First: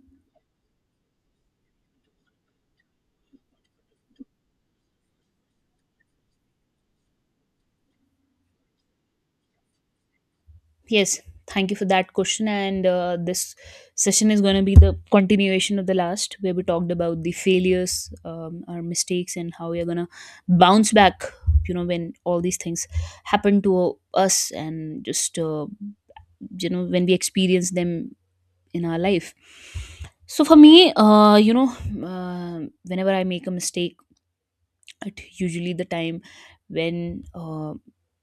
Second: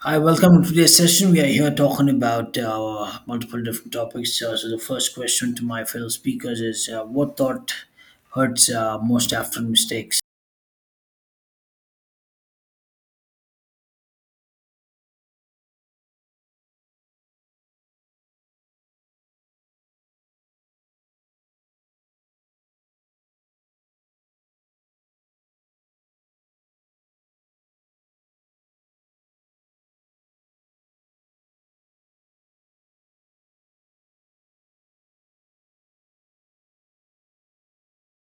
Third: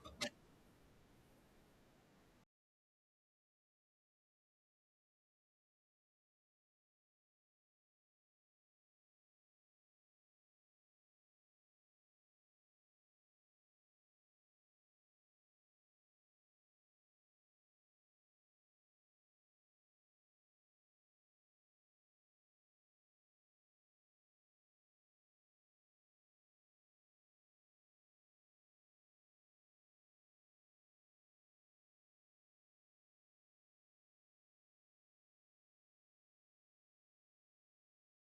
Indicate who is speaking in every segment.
Speaker 1: Hi, welcome to today's session. We are here talking about multiple different topics. The first question to my fellow speakers is what thought hurts most after mistakes?
Speaker 2: Yes, thank you for that question. And this session is going to be the continuation of the last, where we talked about the failures, our mistakes, and how we are going to bounce back. You know, when all these things happen to us, and just when we experience them in our life. So for me, whenever I make a mistake at usually the time when uh,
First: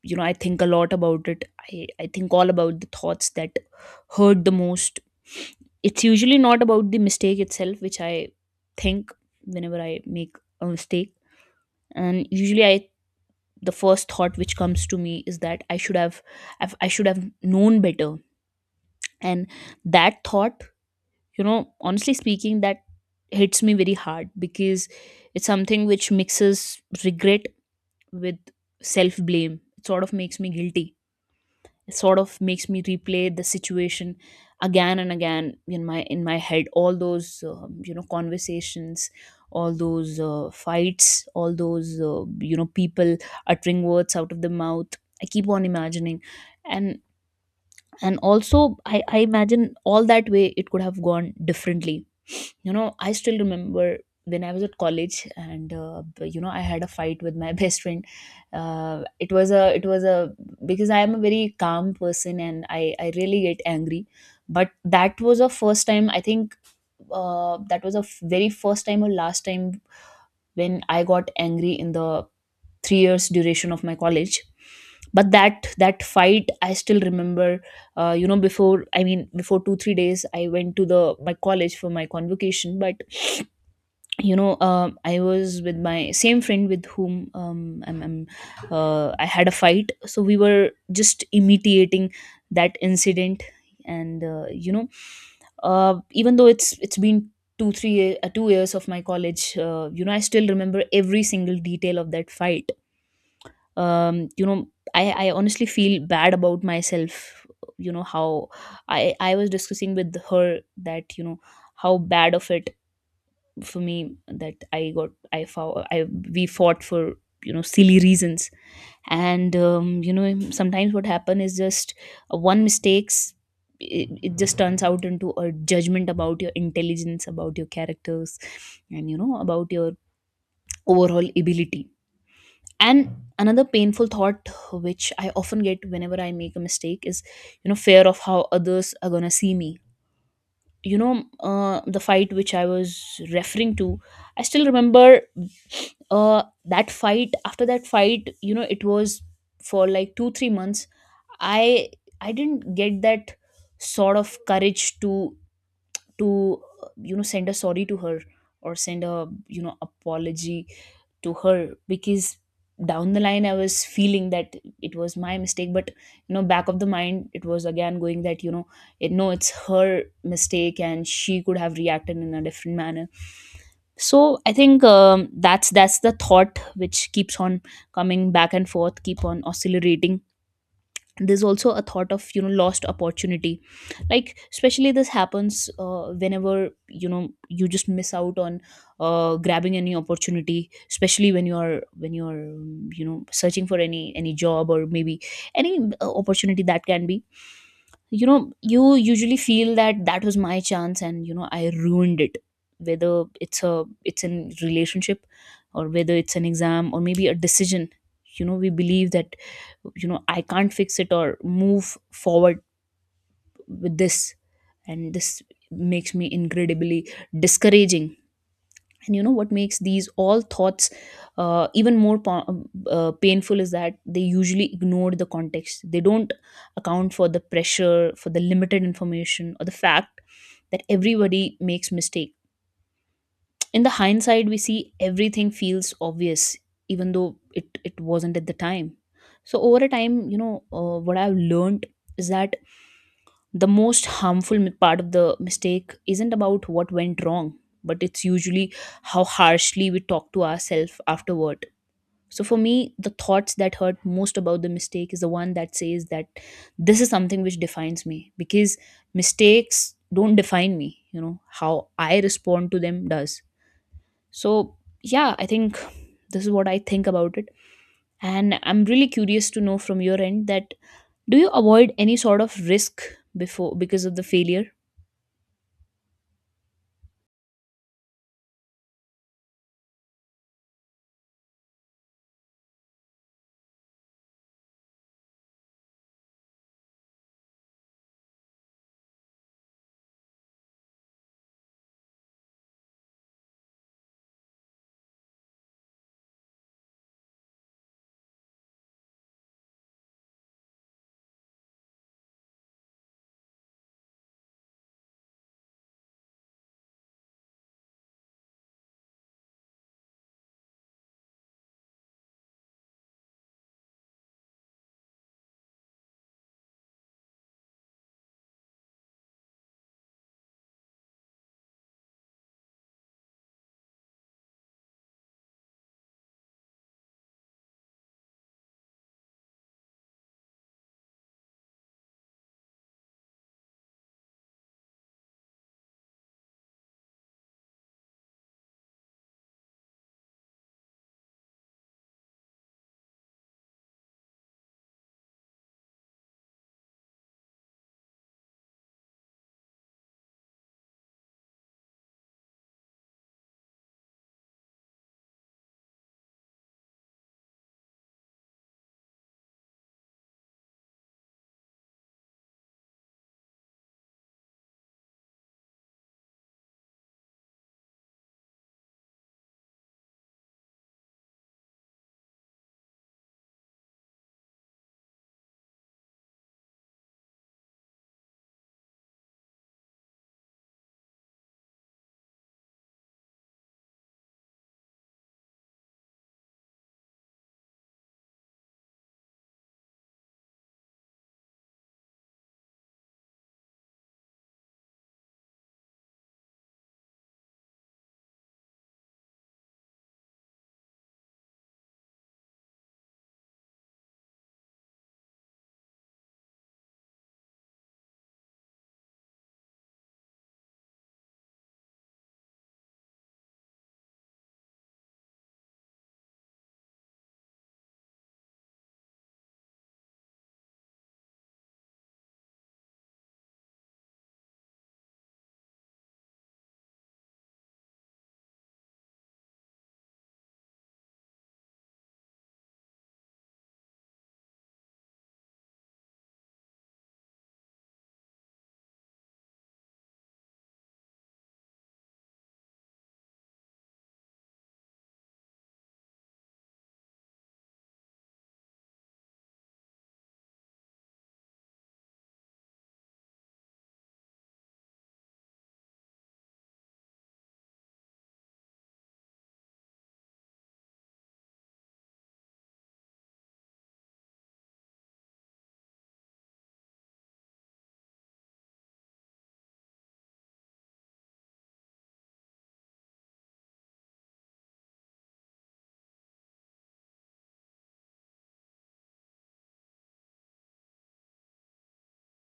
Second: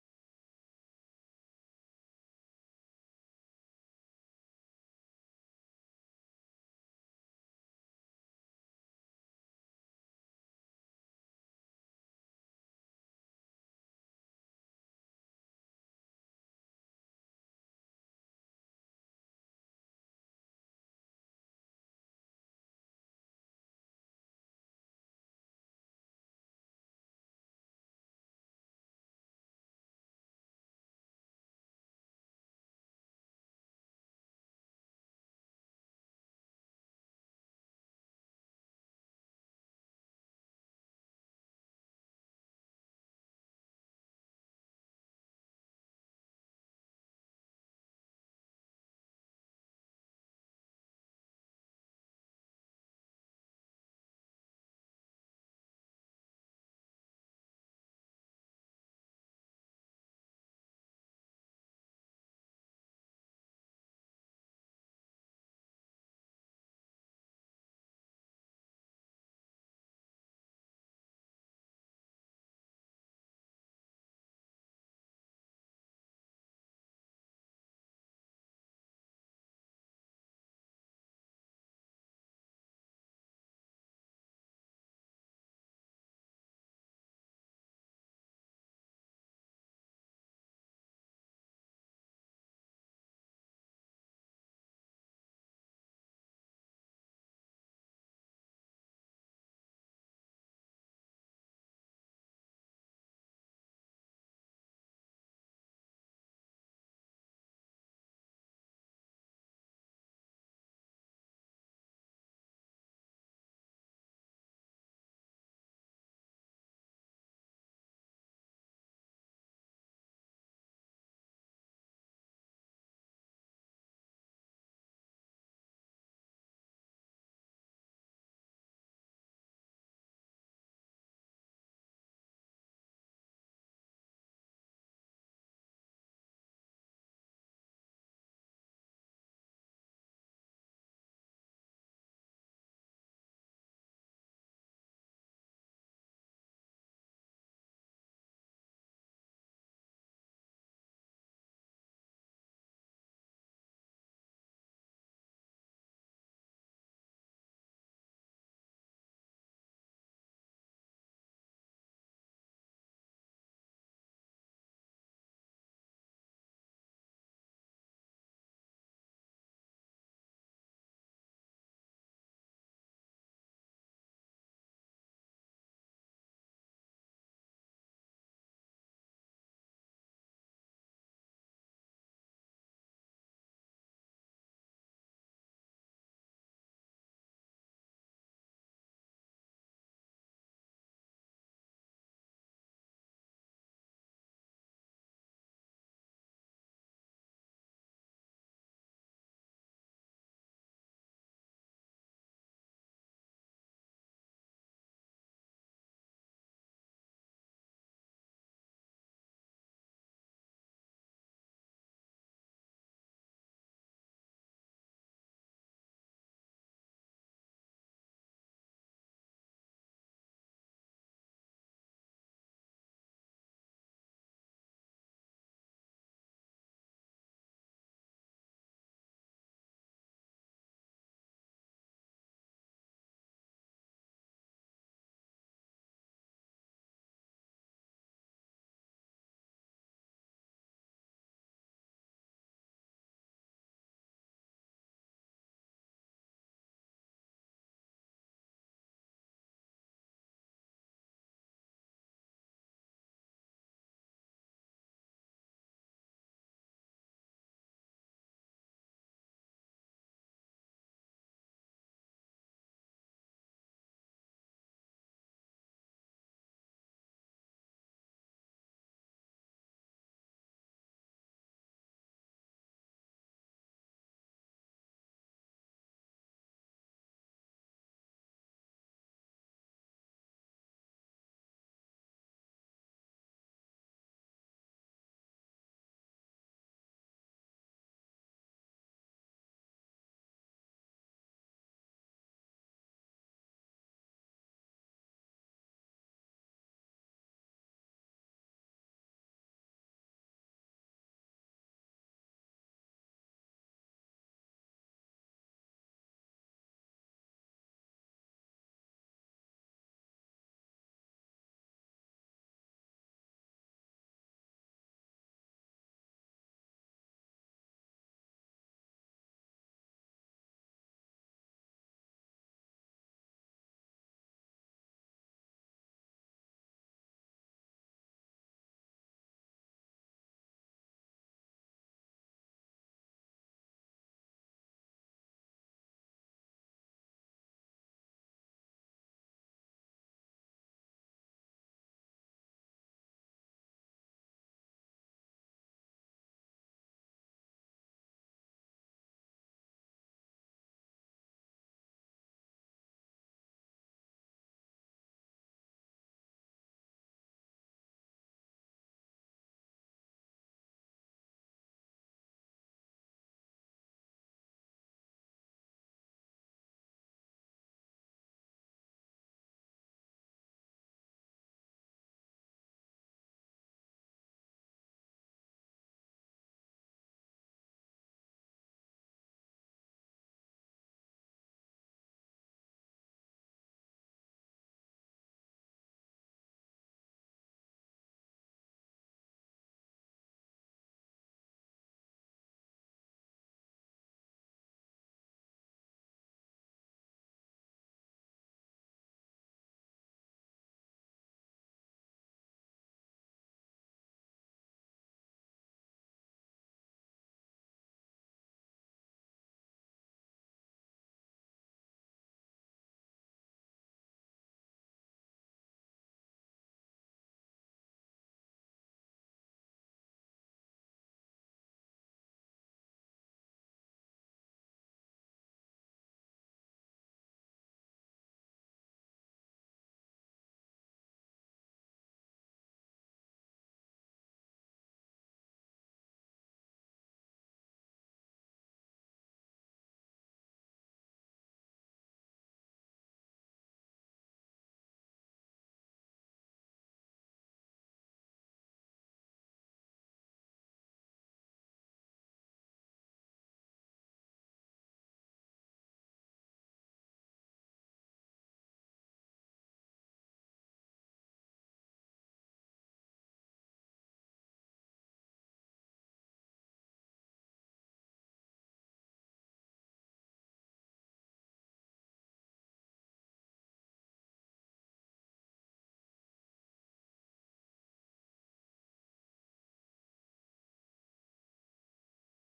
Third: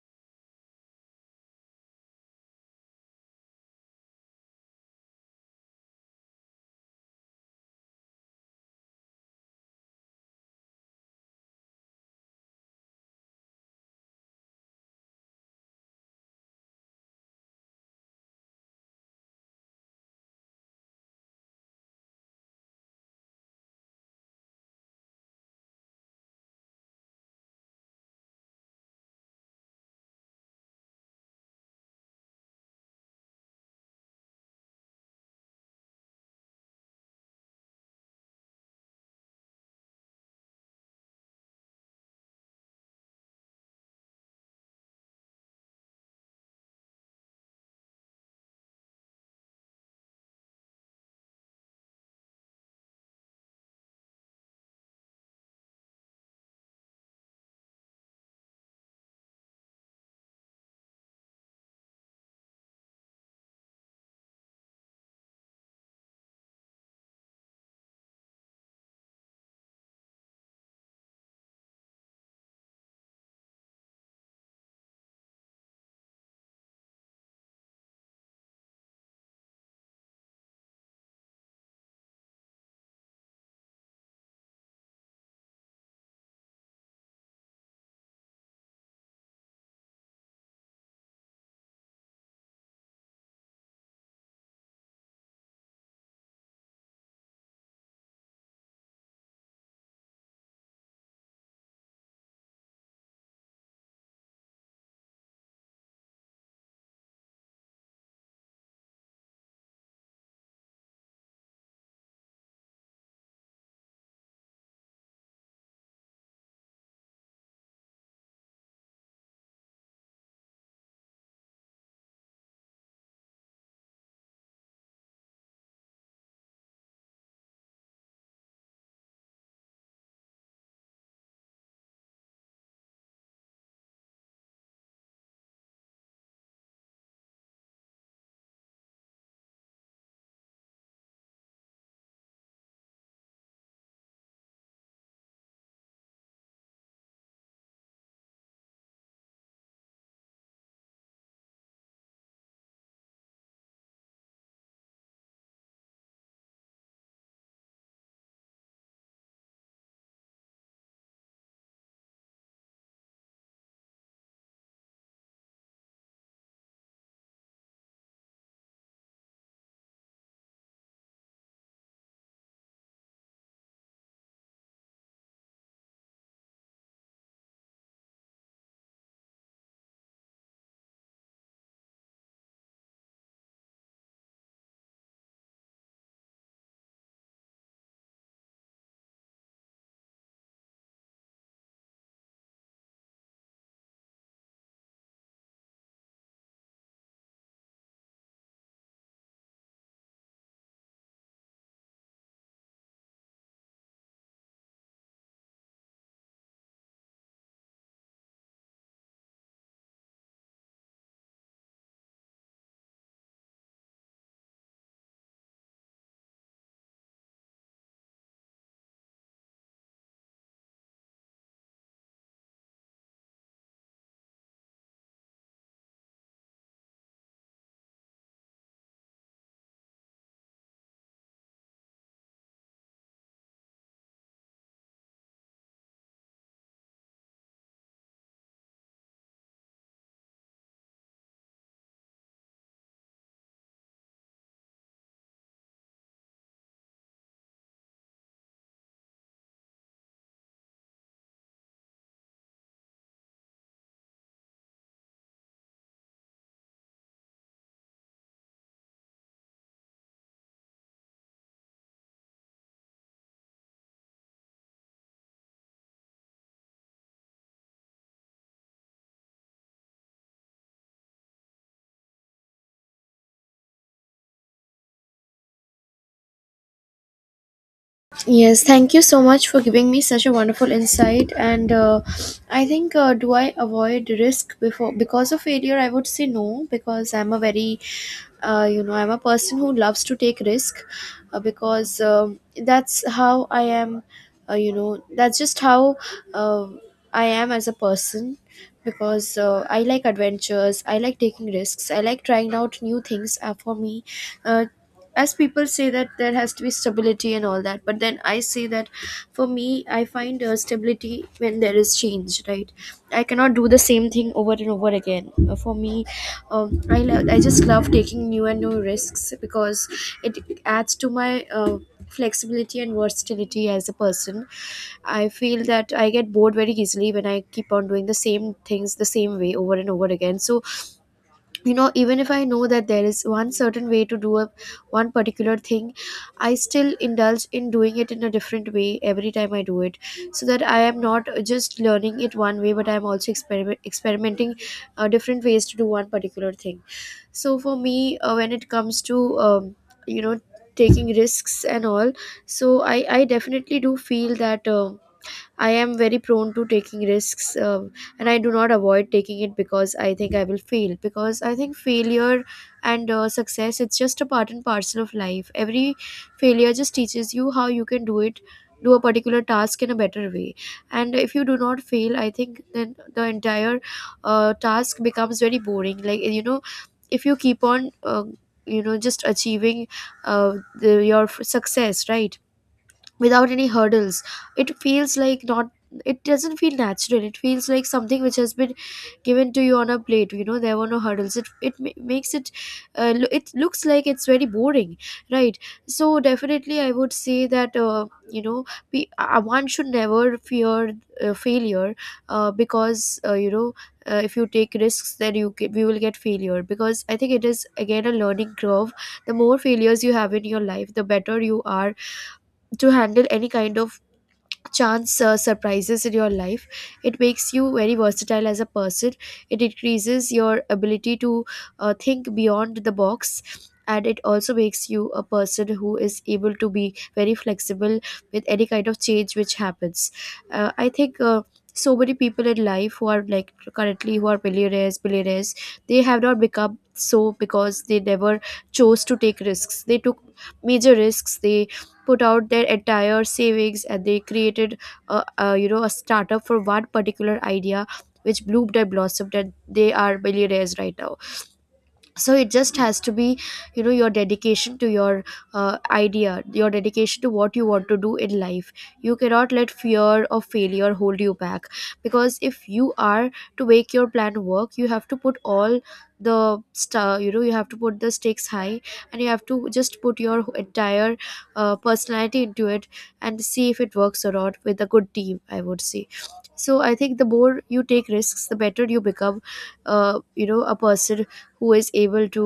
Speaker 2: you know I think a lot about it. I think all about the thoughts that hurt the most. It's usually not about the mistake itself, which I think, whenever I make a mistake. And usually, I, the first thought which comes to me is that I should have known better. And that thought, honestly speaking, that hits me very hard because it's something which mixes regret with self blame. It sort of makes me guilty. It sort of makes me replay the situation again and again in my head. All those conversations, all those fights, all those people uttering words out of the mouth. I keep on imagining, and and also I imagine all that way it could have gone differently. You know, I still remember when I was at college, and I had a fight with my best friend. It was a Because I am a very calm person and I really get angry. But that was a first time, I think. That was a very first time or last time when I got angry in the 3 years duration of my college. But that fight I still remember. Before, I mean, before 2 3 days I went to the, my college for my convocation. But I was with my same friend, with whom, I had a fight. So we were just immediating that incident. And even though it's been 2 years of my college, I still remember every single detail of that fight. Um, you know I, I honestly feel bad about myself. You know how I was discussing with her that, how bad of it for me that I got I fought I we fought for silly reasons. And sometimes what happen is just one mistakes. It just turns out into a judgment about your intelligence, about your characters, and about your overall ability. And another painful thought which I often get whenever I make a mistake is, fear of how others are going to see me. You know, the fight which I was referring to, I still remember. That fight, after that fight, it was for like 2 3 months. I i didn't get that sort of courage to send a sorry to her, or send a, apology to her. Because down the line, I was feeling that it was my mistake. But back of the mind, it was again going that, it, no, it's her mistake and she could have reacted in a different manner. So I think, that's the thought which keeps on coming back and forth, keep on oscillating. There's also a thought of, lost opportunity. Like, especially this happens whenever, you just miss out on grabbing any opportunity, especially when you're searching for any job, or maybe any opportunity that can be, you usually feel that that was my chance and, I ruined it. Whether it's in relationship, or whether it's an exam, or maybe a decision, we believe that, I can't fix it or move forward with this. And this makes me incredibly discouraging. And you know what makes these all thoughts even more painful is that they usually ignore the context. They don't account for the pressure, for the limited information, or the fact that everybody makes mistake. In the hindsight, we see everything feels obvious, even though it wasn't at the time. So over a time, what I've learned is that the most harmful part of the mistake isn't about what went wrong, but it's usually how harshly we talk to ourselves afterward. So for me, the thoughts that hurt most about the mistake is the one that says that this is something which defines me. Because mistakes don't define me, how I respond to them does. So yeah, I think this is what I think about it. And I'm really curious to know from your end that, do you avoid any sort of risk before because of the failure?
Speaker 3: Yes, thank you so much for giving me such a wonderful insight. And I think, do I avoid risk before because of failure? I would say no, because I'm a very, I'm a person who loves to take risk, because that's how I am. That's just how uh, I am as a person because I like adventures, I like taking risks, I like trying out new things. For me, uh, as people say that there has to be stability and all that, but then I say that for me, I find stability when there is change, right? I cannot do the same thing over and over again. For me, I just love taking new and new risks because it adds to my flexibility and versatility as a person. I feel that I get bored very easily when I keep on doing the same things the same way over and over again. So even if I know that there is one certain way to do a one particular thing, I still indulge in doing it in a different way every time I do it, so that I am not just learning it one way, but I am also experimenting different ways to do one particular thing. So for me, when it comes to you know taking risks and all, so I definitely do feel that I am very prone to taking risks, and I do not avoid taking it because I think I will fail. Because I think failure and success, it's just a part and parcel of life. Every failure just teaches you how you can do a particular task in a better way. And if you do not fail, I think then the entire task becomes very boring. Like, you know, if you keep on. You know just achieving uh, your success, right, without any hurdles, it feels like not it doesn't feel natural. It feels like something which has been given to you on a plate. You know, there were no hurdles. It it ma- makes it uh, lo- it looks like it's very boring, right? So definitely I would say that, you know one should never fear failure, because, if you take risks then we will get failure, because I think it is again a learning curve. The more failures you have in your life, the better you are to handle any kind of chance surprises in your life. It makes you very versatile as a person. It increases your ability to think beyond the box, and it also makes you a person who is able to be very flexible with any kind of change which happens. I think so many people in life who are like currently who are millionaires, billionaires, they have not become so because they never chose to take risks. They took major risks, they put out their entire savings, and they created a, you know, a startup for one particular idea which bloomed and blossomed, and they are millionaires right now. So it just has to be, you know, your dedication to your idea, your dedication to what you want to do in life. You cannot let fear of failure hold you back, because if you are to make your plan work, you have to put all the star you know, you have to put the stakes high, and you have to just put your entire personality into it, and see if it works or not, with a good team, I would say. So I think the more you take risks, the better you become you know, a person who is able to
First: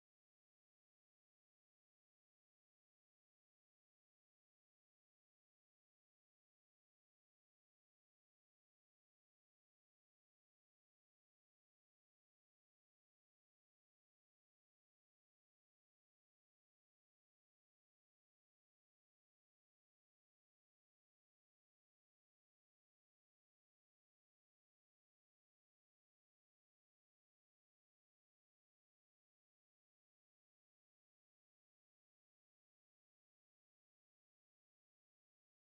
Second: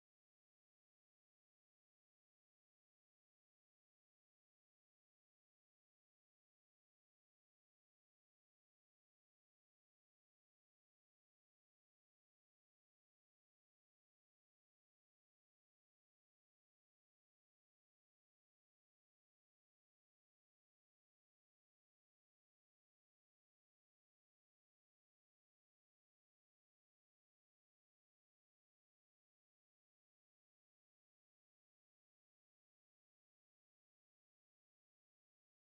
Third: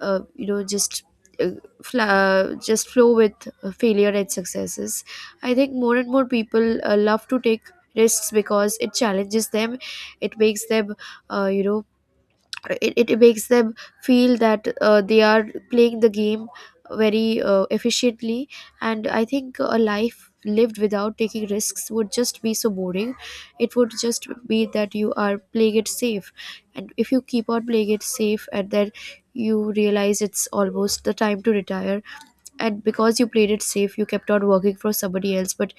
Speaker 3: uh, you know just uh, just flow with failure and successes. I think more and more people love to take risks because it challenges them. It makes them, it makes them feel that they are playing the game very efficiently. And I think a life lived without taking risks would just be so boring. It would just be that you are playing it safe. And if you keep on playing it safe, and then you realize it's almost the time to retire, and because you played it safe you kept on working for somebody else, but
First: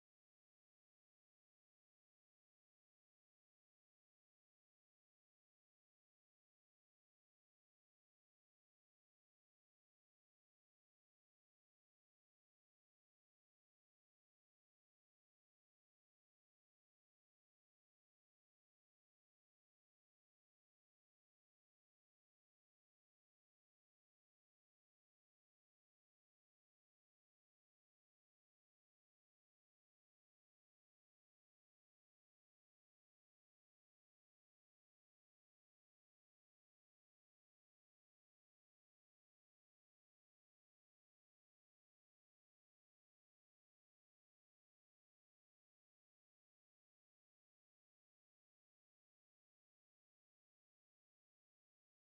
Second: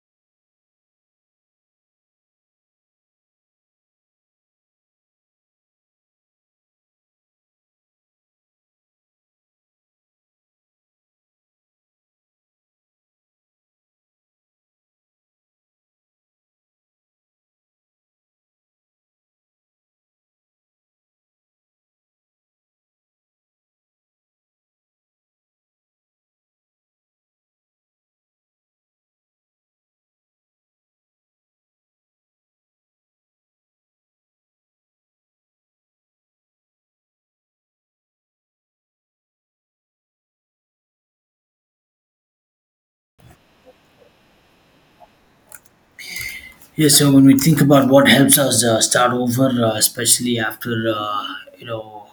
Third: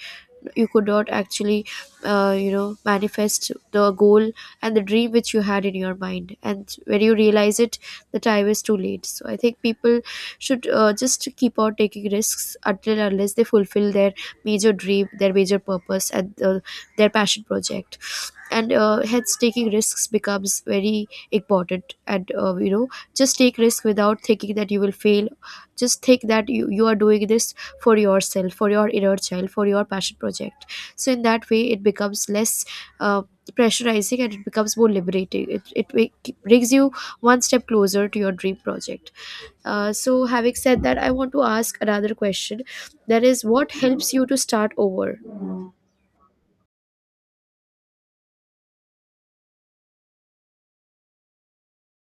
Speaker 3: you could not actually you know, manifest the goal and the dream which you had in your mind, and when you realize it, the time is too late. So I think people should just keep on taking risks until and unless they fulfill their major dream, their major purpose, and their passion project. And hence taking risks becomes very important, and you know, just take risk without thinking that you will fail. Just think that you are doing this for yourself, for your inner child, for your passion project. So in that way, it becomes less uh, pressurizing, and it becomes more liberating. It brings you one step closer to your dream project. So having said that, I want to ask another question. That is, what helps you to start over?
Speaker 1: Yeah, so when we think about what helps us start over, especially after, you know,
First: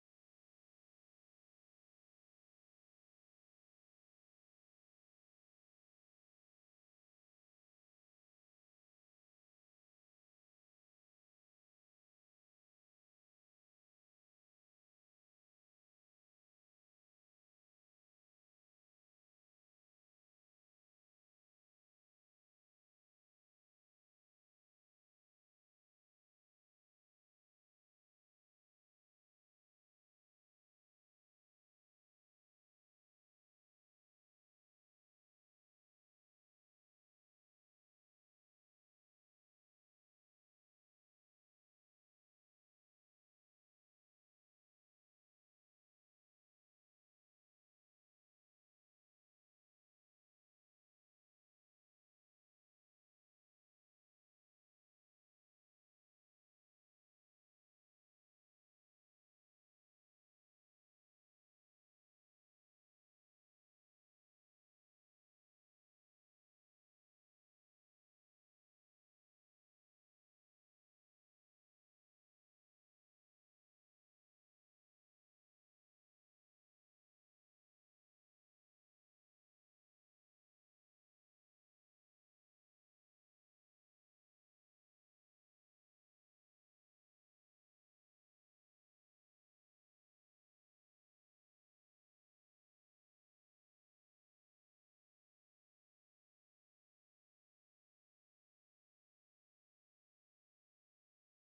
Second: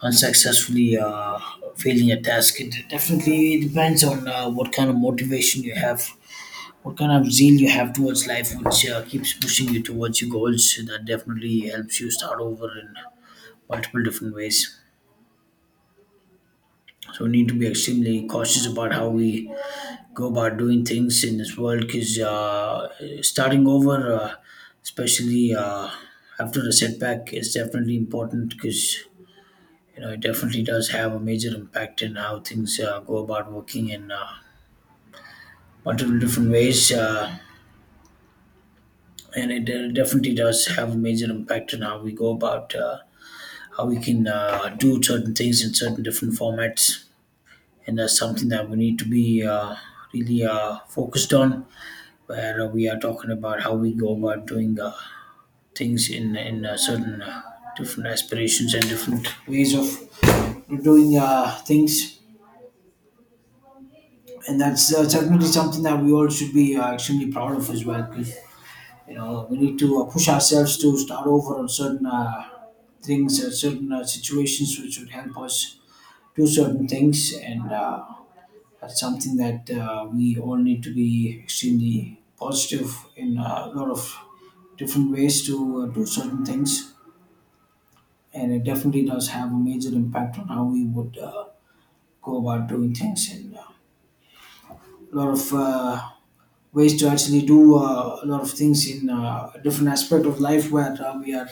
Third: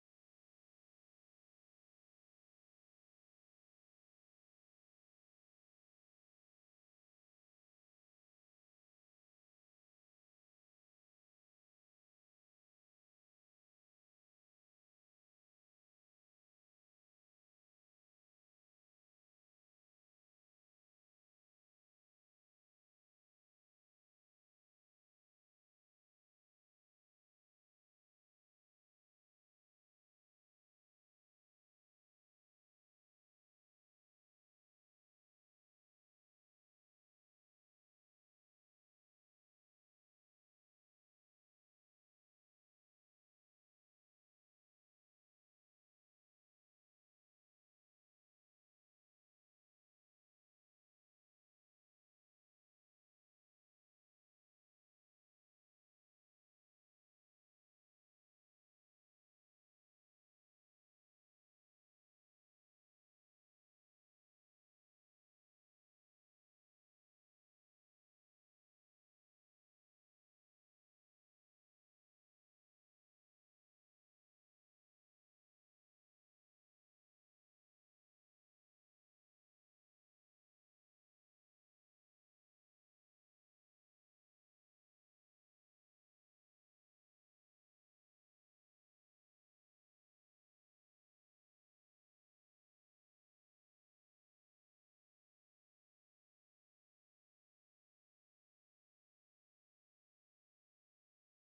Speaker 1: unsuccessfully failing a task, it definitely depends on what kind of motivation you have, what kind of zeal you have towards life, which keeps pushing you towards your goals. That definitely helps you start over and multiple different ways. So we need to be extremely cautious about how we go about doing things in this world because starting over, especially after a setback, is definitely important because you know it definitely does have a major impact in how things go about working in multiple different ways, and it definitely does have a major impact on how we go about how we can do certain things in certain different formats. And that's something that we need to be really focused on where we are talking about how we go about doing things in certain different aspirations and different ways of doing things, and that's certainly something that we all should be extremely proud of as well, 'cause you know we need to push ourselves to start over on certain things, certain situations which would help us do certain things. And That's something that we all need to be extremely positive in a lot of different ways to do certain things. And it definitely does have a major impact on how we would go about doing things and a lot of ways to actually do a lot of things in a different aspect of life where we are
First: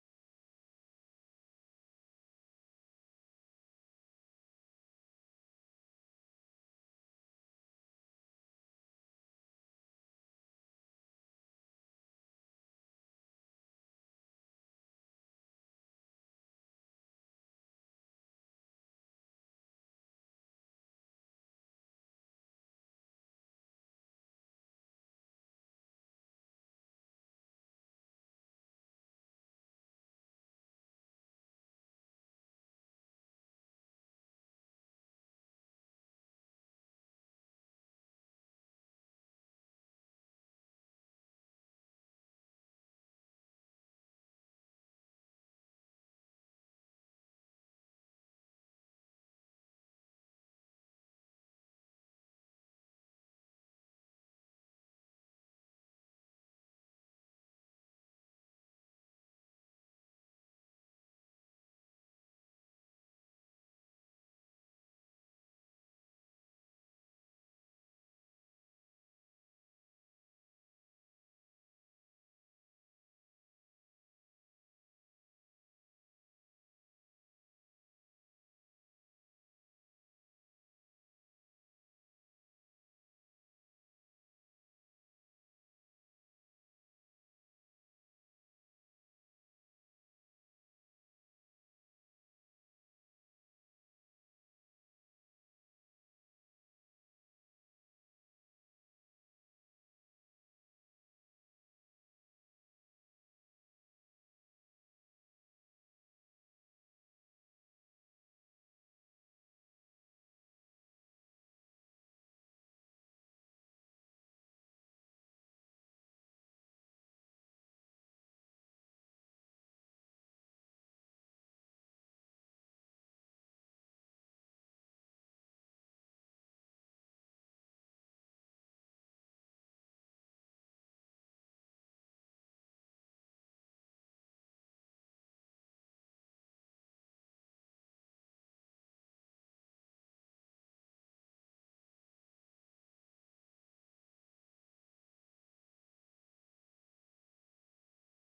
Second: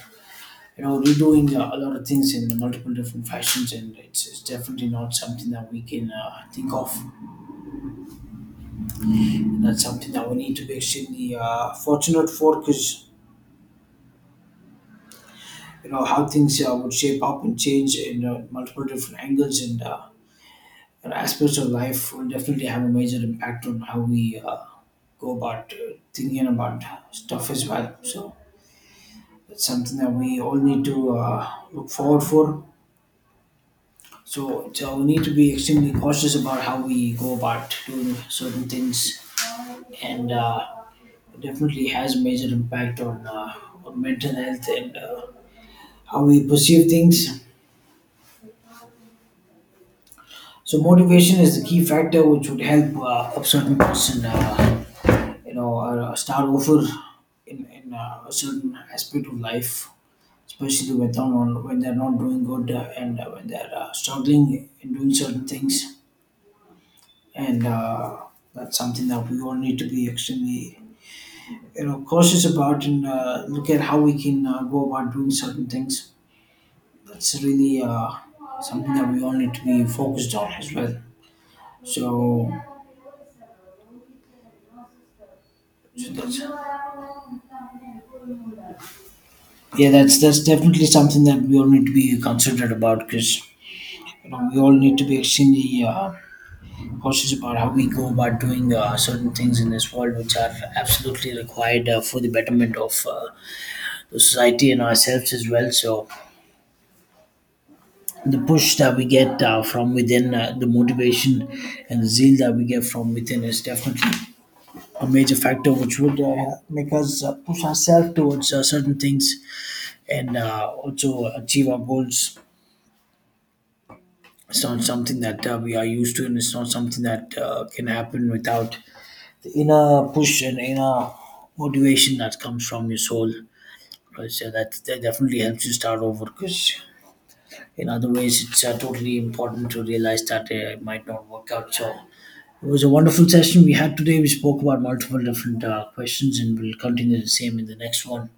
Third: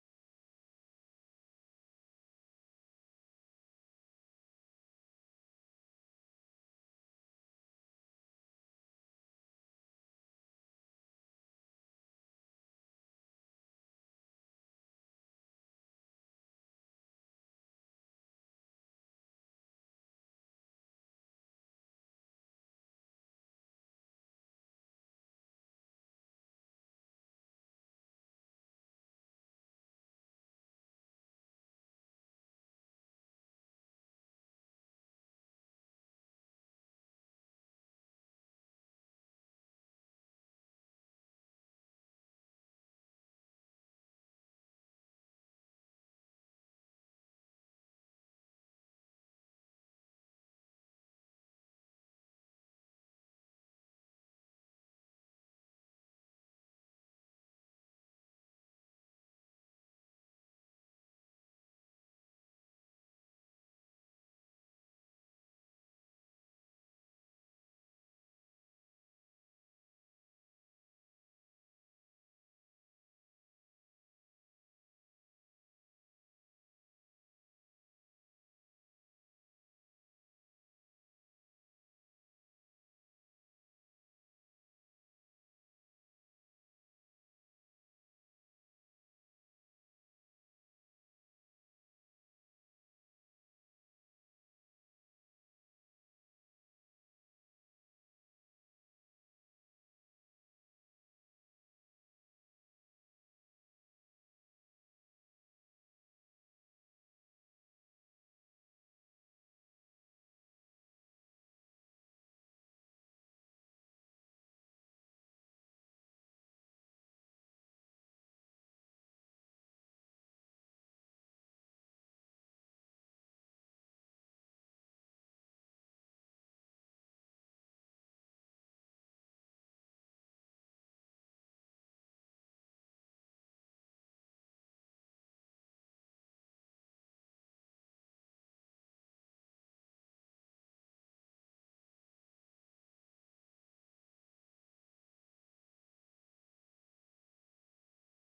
Speaker 1: you know redoing a lot of things in multiple different fashions, and it's definitely not something that we can think of. That's something that we need to be extremely fortunate for, because you know how things would shape up and change in multiple different angles and aspects of life will definitely have a major impact on how we go about thinking about stuff as well. So that's something that we all need to look forward for. So we need to be extremely cautious about how we go about doing certain things, and it definitely has a major impact on mental health and how we perceive things. So motivation is the key factor which would help a certain person, start over in, in a certain aspect of life, especially when they're not doing good and when they're struggling in doing certain things. And That's something that we all need to be extremely, you know, cautious about and look at how we can go about doing certain things. That's really something that we all need to be focused on as well. So yeah, that's definitely something that we all need to be considerate about, because you know we all need to be extremely cautious about how we go about doing certain things in this world, which are absolutely required for the betterment of the society and ourselves as well. So the push that we get from within, the motivation and the zeal that we get from within is definitely a major factor which would make us push ourselves towards certain things and also achieve our goals. It's not something that we are used to, and it's not something that can happen without the inner push and inner motivation that comes from your soul. Because that definitely helps you start over. Because in other ways, it's totally important to realize that it might not work out. So it was a wonderful session we had today. We spoke about multiple different questions, and we'll continue the same in the next one.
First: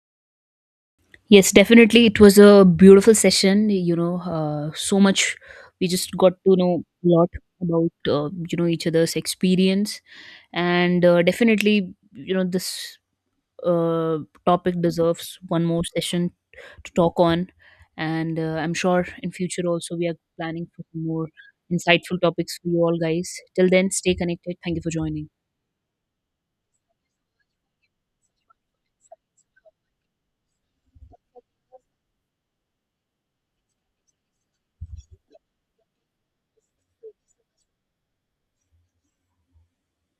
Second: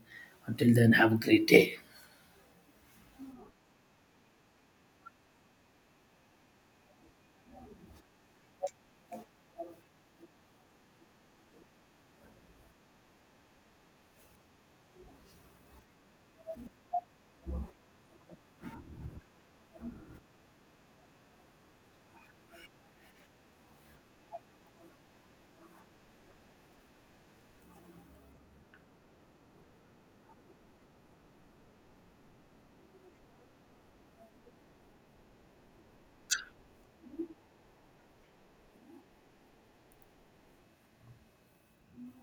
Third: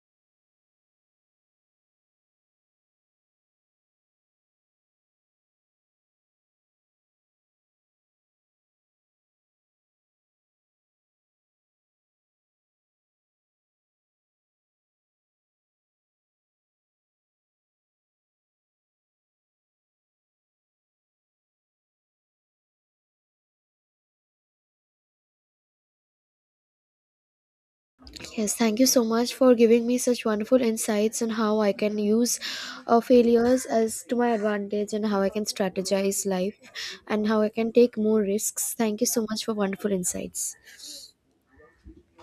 Speaker 1: Until then, have a great
Speaker 2: Yes,
Speaker 1: day.
Speaker 2: definitely. It was a beautiful session. You know, so much we just got to know a lot about each other's experience, and definitely, this uh, topic deserves one more session to talk on. And I'm sure in future also we are planning for some more insightful topics for you all guys. Till then, stay connected. Thank you for joining.
Speaker 3: Yes, thank you so much for giving me such wonderful insights on how I can use failures as to my advantage, and how I can strategize life, and how I can take more risks. Thank you so much for wonderful insights.